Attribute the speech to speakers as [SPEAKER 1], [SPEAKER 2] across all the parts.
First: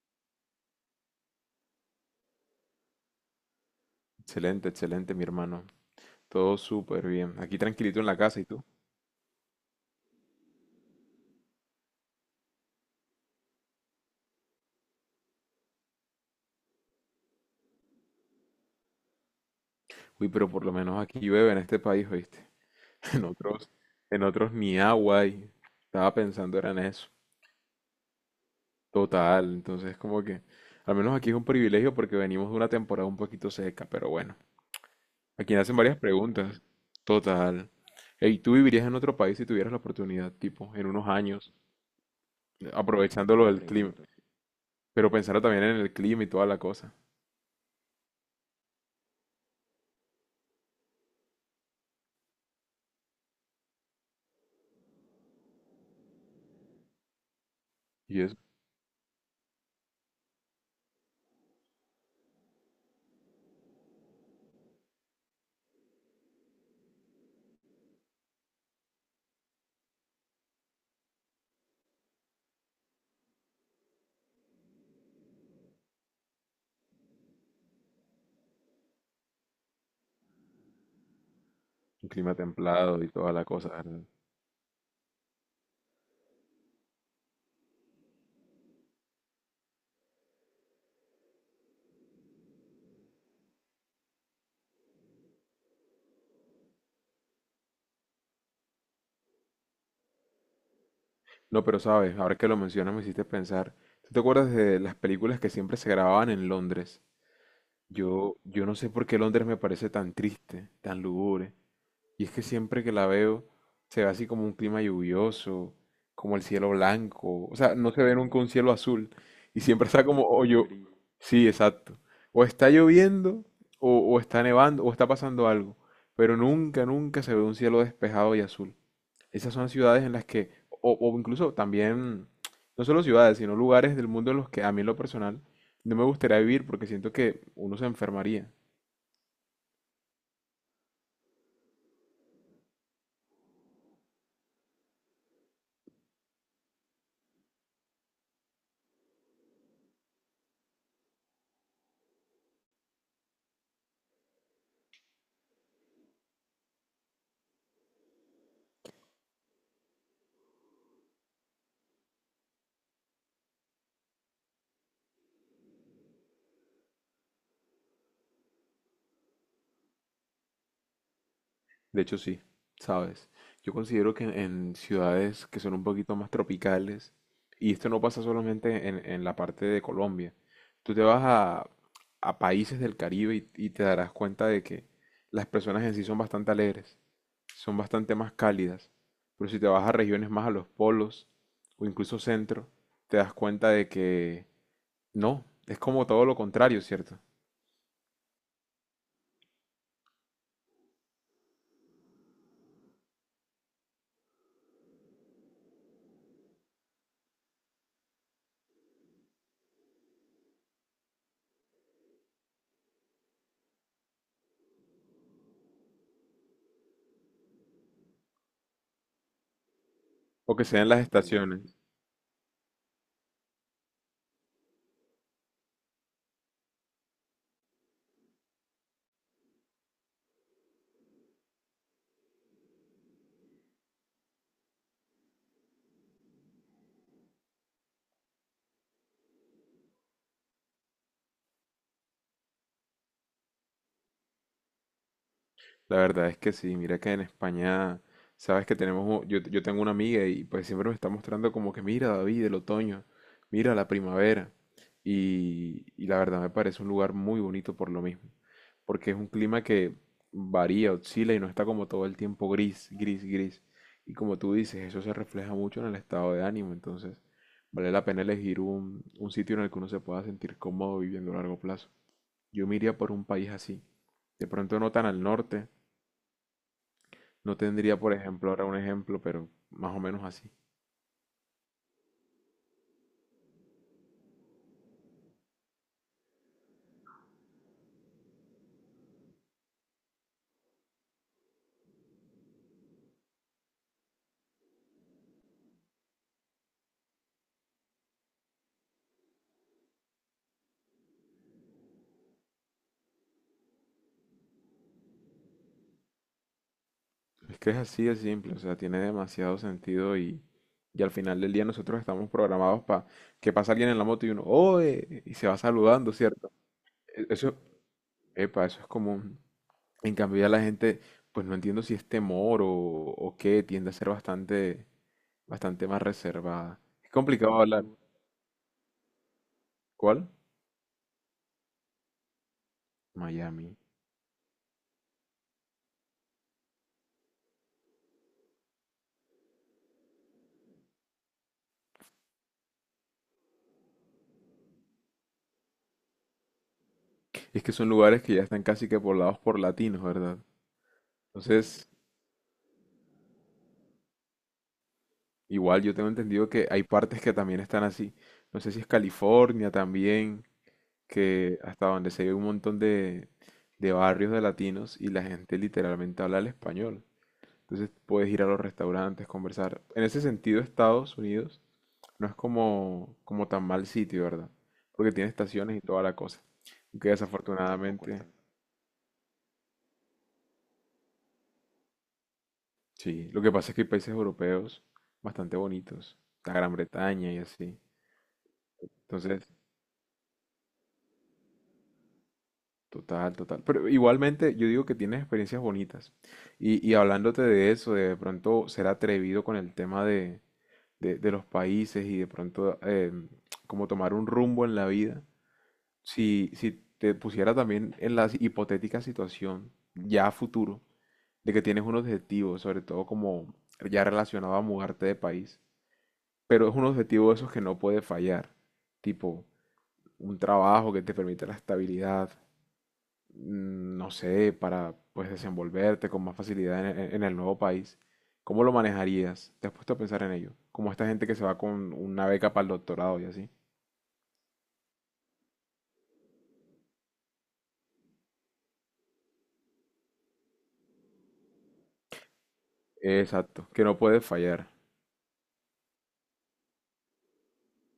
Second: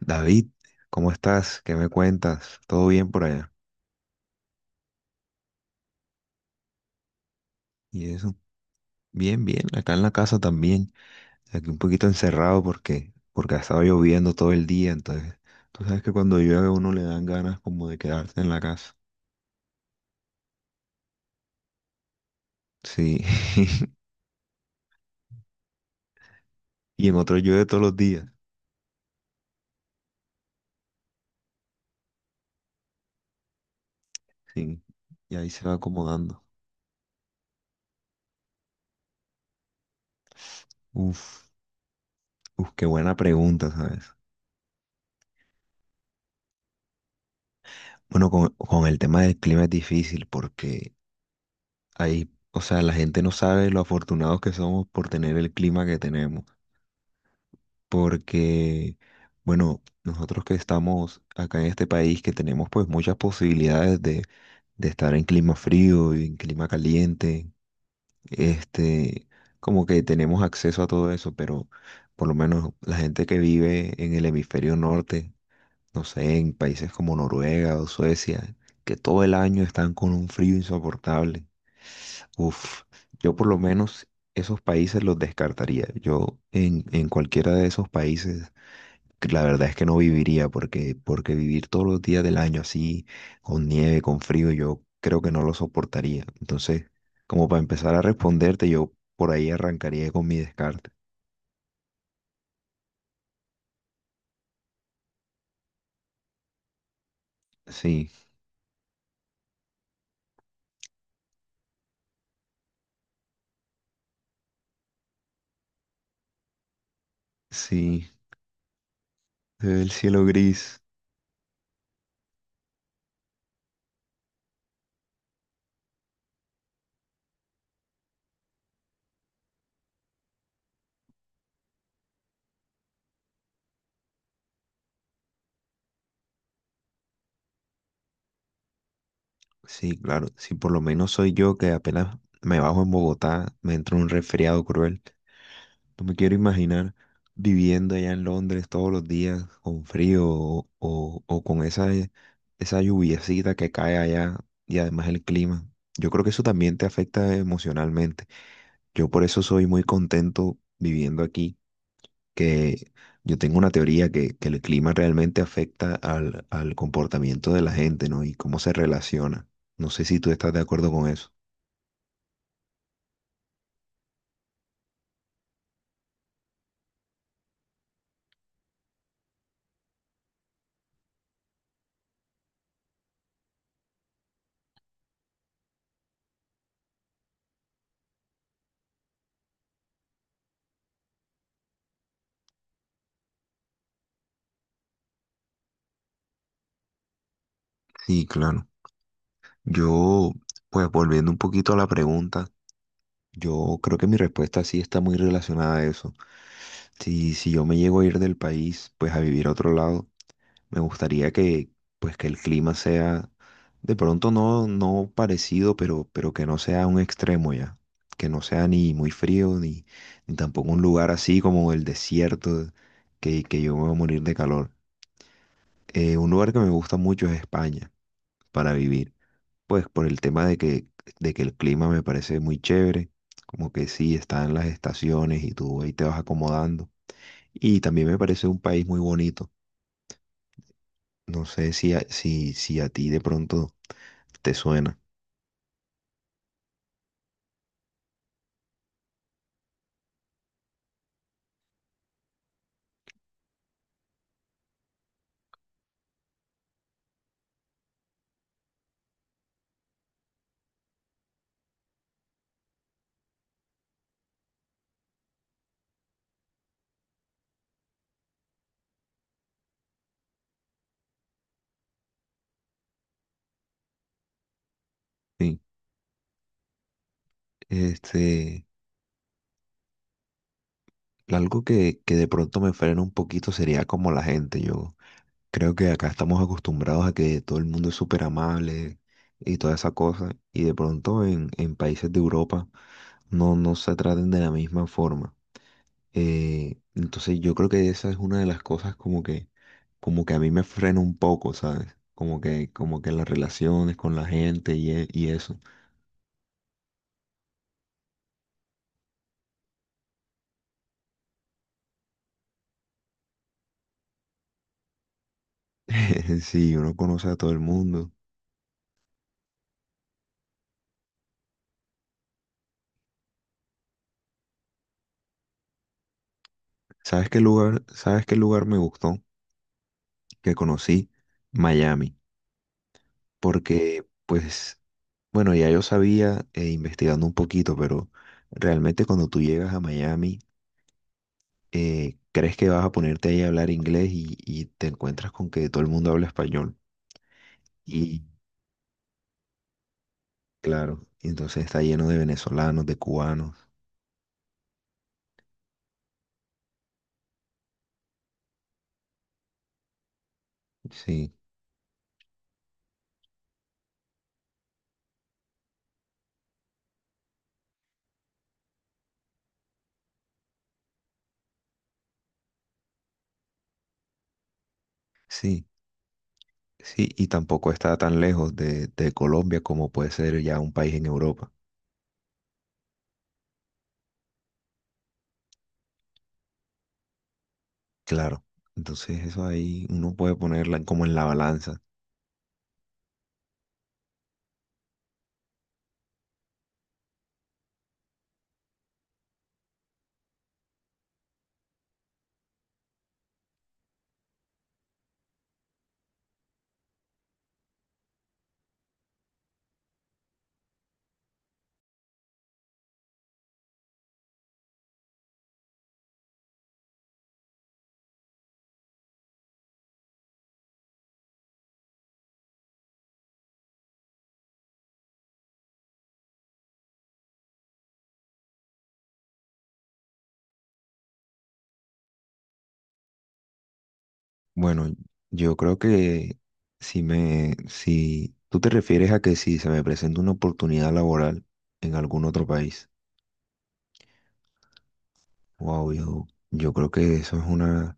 [SPEAKER 1] David, ¿cómo estás? ¿Qué me cuentas? ¿Todo bien por allá?
[SPEAKER 2] Excelente, excelente, mi hermano. Todo súper bien. Aquí tranquilito en
[SPEAKER 1] Y
[SPEAKER 2] la
[SPEAKER 1] eso,
[SPEAKER 2] casa, ¿y tú?
[SPEAKER 1] bien, bien, acá en la casa también, aquí un poquito encerrado porque ha estado lloviendo todo el día, entonces, tú sabes que cuando llueve a uno le dan ganas como de quedarse en la casa.
[SPEAKER 2] Uy, pero por lo menos aquí llueve en este país, ¿oíste?
[SPEAKER 1] Sí.
[SPEAKER 2] En otros, en otros ni agua hay. Estaba pensando era en eso.
[SPEAKER 1] Y en otro llueve todos los días,
[SPEAKER 2] Total, entonces como que, al menos aquí es un privilegio porque venimos de una temporada un poquito seca, pero bueno.
[SPEAKER 1] sí, y ahí
[SPEAKER 2] Aquí
[SPEAKER 1] se va
[SPEAKER 2] hacen varias
[SPEAKER 1] acomodando.
[SPEAKER 2] preguntas. Total. ¿Y tú vivirías en otro país si tuvieras la oportunidad, tipo, en unos
[SPEAKER 1] Uf,
[SPEAKER 2] años,
[SPEAKER 1] uf, qué buena
[SPEAKER 2] aprovechando lo del
[SPEAKER 1] pregunta,
[SPEAKER 2] clima?
[SPEAKER 1] ¿sabes?
[SPEAKER 2] Pero pensando también en el clima y toda la cosa.
[SPEAKER 1] Bueno, con el tema del clima es difícil porque ahí, o sea, la gente no sabe lo afortunados que somos por tener el clima que tenemos.
[SPEAKER 2] Y es
[SPEAKER 1] Porque, bueno, nosotros que estamos acá en este país, que tenemos pues muchas posibilidades de estar en clima frío y en clima caliente, este, como que tenemos acceso a todo eso, pero por lo menos la gente que vive en el hemisferio norte, no sé, en países como Noruega o Suecia, que todo el año están con un frío insoportable.
[SPEAKER 2] un clima
[SPEAKER 1] Uf,
[SPEAKER 2] templado y toda
[SPEAKER 1] yo
[SPEAKER 2] la
[SPEAKER 1] por lo
[SPEAKER 2] cosa.
[SPEAKER 1] menos esos países los descartaría. Yo en cualquiera de esos países que la verdad es que no viviría porque vivir todos los días del año así, con nieve, con frío, yo creo que no lo soportaría. Entonces, como para empezar a responderte, yo por ahí arrancaría con mi descarte.
[SPEAKER 2] No, pero sabes, ahora que lo mencionas me hiciste pensar. ¿Tú te acuerdas de las películas que siempre se grababan en Londres?
[SPEAKER 1] Sí,
[SPEAKER 2] Yo no sé por qué Londres me parece tan triste, tan lúgubre. Y es que siempre que la veo se ve así como un clima lluvioso, como el cielo blanco. O sea, no se
[SPEAKER 1] sí,
[SPEAKER 2] ve nunca un cielo azul. Y
[SPEAKER 1] se ve
[SPEAKER 2] siempre
[SPEAKER 1] el
[SPEAKER 2] está
[SPEAKER 1] cielo
[SPEAKER 2] como,
[SPEAKER 1] gris.
[SPEAKER 2] sí, exacto. O está lloviendo, o está nevando, o está pasando algo. Pero nunca, nunca se ve un cielo despejado y azul. Esas son ciudades en las que, o incluso también, no solo ciudades, sino lugares del mundo en los que a mí en lo personal no me gustaría vivir porque siento que uno se enfermaría.
[SPEAKER 1] Sí, claro, si por lo menos soy yo que apenas me bajo en Bogotá, me entra un resfriado cruel. No me quiero imaginar viviendo allá en Londres todos los días con frío o con esa, esa lluviecita que cae allá y además el clima. Yo creo que eso también te afecta emocionalmente. Yo por eso soy muy contento viviendo aquí, que yo tengo una teoría que el clima realmente afecta al comportamiento de la gente, ¿no? Y cómo se relaciona. No sé si tú estás de acuerdo con eso.
[SPEAKER 2] De hecho, sí, ¿sabes? Yo considero que en ciudades que son un poquito más tropicales, y esto no pasa solamente en la parte de Colombia, tú te vas a países del Caribe y te darás cuenta de que las personas en sí son bastante alegres. Son bastante más cálidas, pero si te vas a regiones más a los polos o incluso centro, te das cuenta de que no, es como todo lo contrario, ¿cierto?
[SPEAKER 1] Sí, claro. Yo, pues volviendo un poquito a la pregunta. Yo creo que mi respuesta sí está muy relacionada a eso. Si yo me llego a ir del país, pues a vivir a otro lado, me gustaría que, pues que el clima sea, de pronto no parecido, pero que no sea un extremo ya. Que no sea ni muy frío, ni, ni
[SPEAKER 2] O que
[SPEAKER 1] tampoco un
[SPEAKER 2] sean las, sí,
[SPEAKER 1] lugar así como
[SPEAKER 2] estaciones.
[SPEAKER 1] el desierto, que yo me voy a morir de calor. Un lugar que me gusta mucho es España para vivir. Pues por el tema de que el clima me parece muy chévere, como que sí, están las estaciones y tú ahí te vas acomodando. Y también me parece un país muy bonito. No sé si a, si a ti de pronto te suena.
[SPEAKER 2] La verdad es que sí, mira que en España, sabes que tenemos, yo tengo una amiga y pues siempre me está mostrando como que mira David, el otoño, mira la primavera. Y la verdad me parece un lugar muy bonito por lo mismo, porque es un clima que varía, oscila y no está como todo el tiempo gris, gris, gris. Y como tú dices, eso se refleja mucho en el estado de ánimo, entonces vale la pena elegir un sitio en el que uno se pueda sentir cómodo viviendo a largo plazo. Yo me iría por un país así. De pronto no tan al
[SPEAKER 1] Sí.
[SPEAKER 2] norte, no tendría, por ejemplo,
[SPEAKER 1] Este,
[SPEAKER 2] ahora un ejemplo, pero más o menos así.
[SPEAKER 1] algo que de pronto me frena un poquito sería como la gente. Yo creo que acá estamos acostumbrados a que todo el mundo es súper amable y toda esa cosa. Y de pronto en países de Europa no, no se traten de la misma forma. Entonces yo creo que esa es una de las cosas como como que a mí me frena un poco, ¿sabes? Como que las relaciones con la gente y, y eso.
[SPEAKER 2] Es que es así de simple, o sea, tiene demasiado sentido y al final del día nosotros estamos programados para que pasa alguien en la moto y uno, ¡oe! Y se va saludando, ¿cierto?
[SPEAKER 1] Sí, uno
[SPEAKER 2] E-
[SPEAKER 1] conoce a todo
[SPEAKER 2] Eso,
[SPEAKER 1] el mundo.
[SPEAKER 2] epa, eso es común. En cambio ya la gente, pues no entiendo si es temor o qué, tiende a ser bastante, bastante más reservada. Es complicado hablar.
[SPEAKER 1] Sabes qué lugar me gustó?
[SPEAKER 2] ¿Cuál?
[SPEAKER 1] Que conocí Miami.
[SPEAKER 2] Miami.
[SPEAKER 1] Porque, pues, bueno, ya yo sabía investigando un poquito, pero realmente cuando tú llegas a Miami, crees que vas a ponerte ahí a hablar inglés y te encuentras con que todo el mundo habla español.
[SPEAKER 2] Es que son lugares que ya están casi que poblados por latinos, ¿verdad?
[SPEAKER 1] Claro, y entonces está
[SPEAKER 2] Entonces,
[SPEAKER 1] lleno de venezolanos, de cubanos,
[SPEAKER 2] igual yo tengo entendido que hay partes que también están así. No sé si es California también,
[SPEAKER 1] sí,
[SPEAKER 2] que hasta donde se ve un montón de barrios de latinos y la gente literalmente habla el español. Entonces puedes ir a los restaurantes, conversar. En ese sentido, Estados Unidos no es como, como tan mal sitio, ¿verdad? Porque tiene
[SPEAKER 1] sí,
[SPEAKER 2] estaciones y toda la cosa.
[SPEAKER 1] sí,
[SPEAKER 2] Aunque
[SPEAKER 1] y tampoco está tan
[SPEAKER 2] desafortunadamente,
[SPEAKER 1] lejos de Colombia como puede ser ya un país en Europa,
[SPEAKER 2] sí. Lo que pasa es que hay países europeos bastante bonitos. La Gran Bretaña y así.
[SPEAKER 1] claro, entonces eso
[SPEAKER 2] Entonces,
[SPEAKER 1] ahí uno puede ponerla en- como en la balanza.
[SPEAKER 2] total, total. Pero igualmente yo digo que tienes experiencias bonitas. Y hablándote de eso, de pronto ser atrevido con el tema de, los países y de pronto como tomar un rumbo en la vida, si te pusiera también en la hipotética situación ya a futuro, de que tienes un objetivo, sobre todo como ya relacionado a mudarte de país, pero es un objetivo de esos que no puede fallar, tipo un trabajo que te permite la estabilidad, no sé, para pues desenvolverte con más facilidad en, en el nuevo país, ¿cómo lo manejarías? ¿Te has puesto a pensar en ello? Como esta gente que se va con una beca para el doctorado y así.
[SPEAKER 1] Bueno, yo creo que si me, si tú te refieres a que si se me presenta una oportunidad laboral en algún otro país,
[SPEAKER 2] Exacto, que no puede fallar.
[SPEAKER 1] wow, yo creo que eso es una...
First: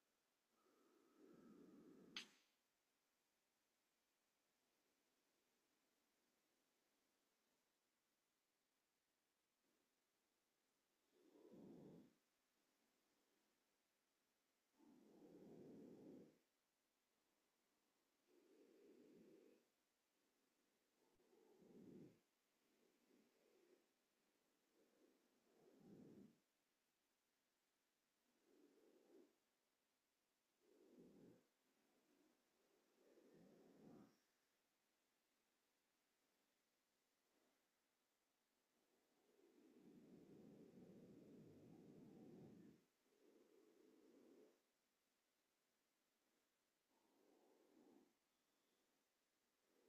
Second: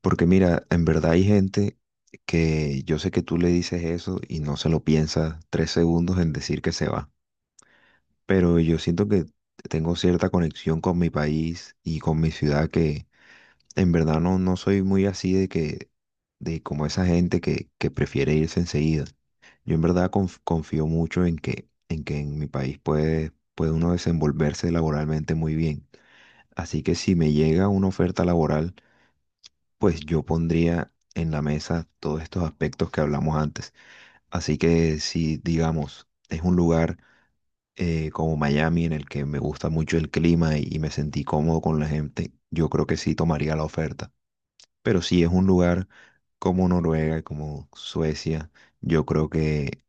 [SPEAKER 1] Porque mira, en verdad hay gente que yo sé que tú le dices eso y no se lo piensa tres segundos en decir que se va. Pero yo siento que tengo cierta conexión con mi país y con mi ciudad que en verdad no, no soy muy así de que, de como esa gente que prefiere irse enseguida. Yo en verdad confío mucho en que en mi país puede uno desenvolverse laboralmente muy bien. Así que si me llega una oferta laboral, pues yo pondría en la mesa todos estos aspectos que hablamos antes. Así que si, digamos, es un lugar como Miami en el que me gusta mucho el clima y me sentí cómodo con la gente, yo creo que sí tomaría la oferta. Pero si es un lugar como Noruega, como Suecia, yo creo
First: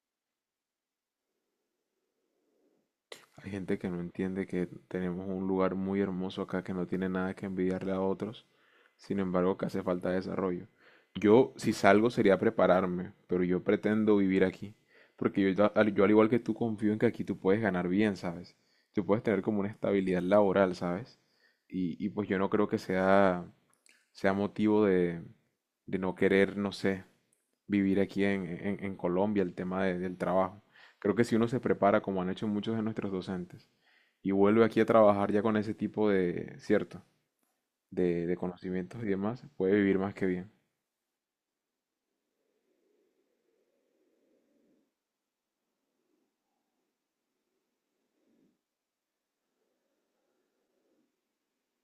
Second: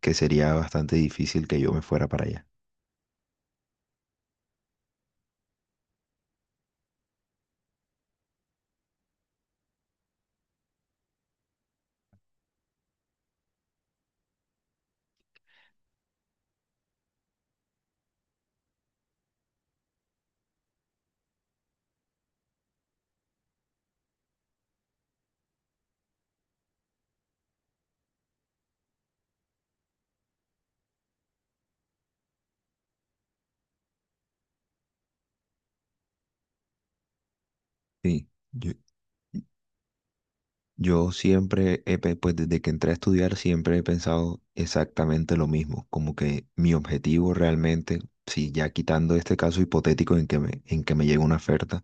[SPEAKER 1] que sería bastante difícil que yo me fuera para allá.
[SPEAKER 2] Hay gente que no entiende que tenemos un lugar muy hermoso acá que no tiene nada que envidiarle a otros, sin embargo que hace falta desarrollo. Yo, si salgo, sería prepararme, pero yo pretendo vivir aquí, porque yo, yo al igual que tú confío en que aquí tú puedes ganar bien, ¿sabes? Tú puedes tener como una estabilidad laboral, ¿sabes? Y pues yo no creo que sea motivo de no querer, no sé, vivir aquí en, en Colombia, el tema del trabajo. Creo que si uno se prepara, como han hecho muchos de nuestros docentes, y vuelve aquí a trabajar ya con ese tipo de, cierto,
[SPEAKER 1] Sí,
[SPEAKER 2] de
[SPEAKER 1] yo.
[SPEAKER 2] conocimientos y demás, puede vivir más que bien.
[SPEAKER 1] Yo siempre, pues desde que entré a estudiar, siempre he pensado exactamente lo mismo, como que mi objetivo realmente, si ya quitando este caso hipotético en que me llega una oferta,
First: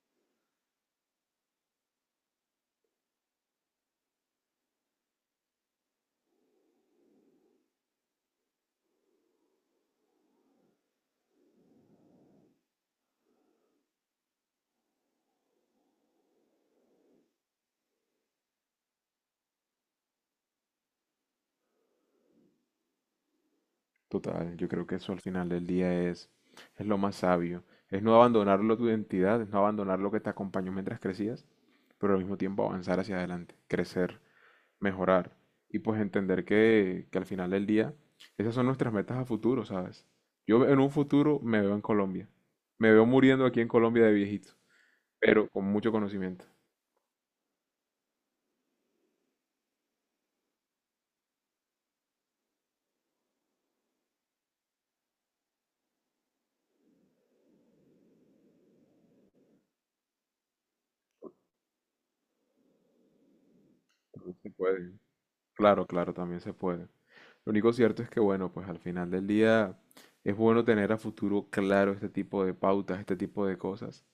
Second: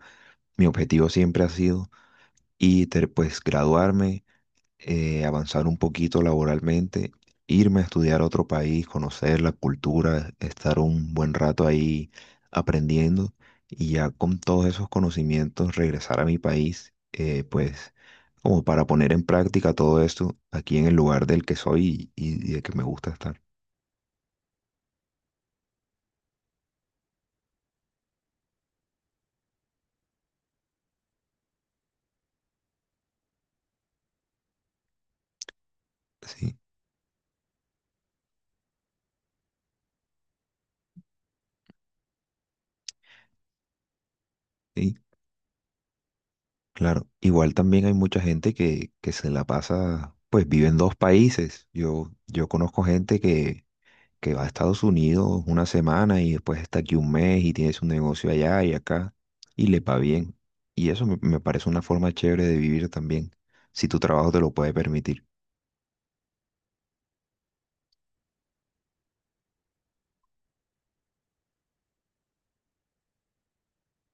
[SPEAKER 1] mi objetivo siempre ha sido y pues graduarme, avanzar un poquito laboralmente, irme a estudiar a otro país, conocer la cultura, estar un buen rato ahí aprendiendo y ya con todos esos conocimientos regresar a mi país, pues como para poner en práctica todo esto aquí en el lugar del que soy y de que me gusta estar.
[SPEAKER 2] Total, yo creo que eso al final del día es lo más sabio. Es no abandonarlo tu identidad, es no abandonar lo que te acompañó mientras crecías, pero al mismo tiempo avanzar hacia adelante, crecer, mejorar y pues entender
[SPEAKER 1] Sí,
[SPEAKER 2] que, al final del día esas son nuestras metas a futuro, ¿sabes? Yo en un futuro me veo en Colombia, me veo muriendo aquí en Colombia de viejito,
[SPEAKER 1] sí,
[SPEAKER 2] pero con mucho conocimiento.
[SPEAKER 1] claro. Igual también hay mucha gente que se la pasa, pues vive en dos países. Yo conozco gente que va a Estados Unidos una semana y después está aquí un mes y tiene su negocio allá y acá y le va bien. Y eso me, me parece una forma chévere de vivir también, si tu trabajo
[SPEAKER 2] También
[SPEAKER 1] te
[SPEAKER 2] se
[SPEAKER 1] lo puede
[SPEAKER 2] puede.
[SPEAKER 1] permitir.
[SPEAKER 2] Claro, claro, también se puede. Lo único cierto es que, bueno, pues al final del día es bueno tener a futuro claro este tipo de pautas, este tipo de cosas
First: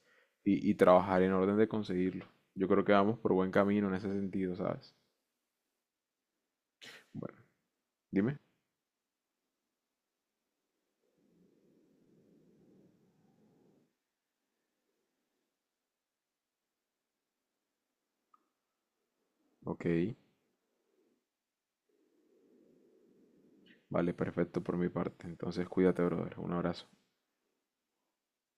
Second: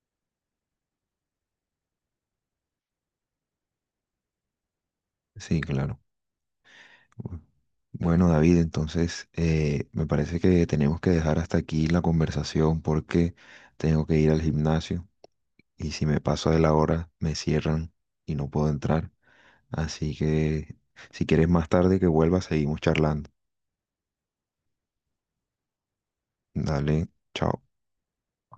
[SPEAKER 2] y trabajar en orden de conseguirlo. Yo creo que vamos por buen camino en ese sentido, ¿sabes?
[SPEAKER 1] Sí, claro.
[SPEAKER 2] Bueno,
[SPEAKER 1] Bueno,
[SPEAKER 2] dime.
[SPEAKER 1] David, entonces me parece que tenemos que dejar hasta aquí la conversación porque tengo que ir al gimnasio y si me paso de la hora me cierran y no puedo entrar.
[SPEAKER 2] Ok.
[SPEAKER 1] Así que si quieres más tarde que vuelva, seguimos charlando.
[SPEAKER 2] Vale, perfecto por mi parte. Entonces, cuídate, brother. Un abrazo.
[SPEAKER 1] Dale, chao.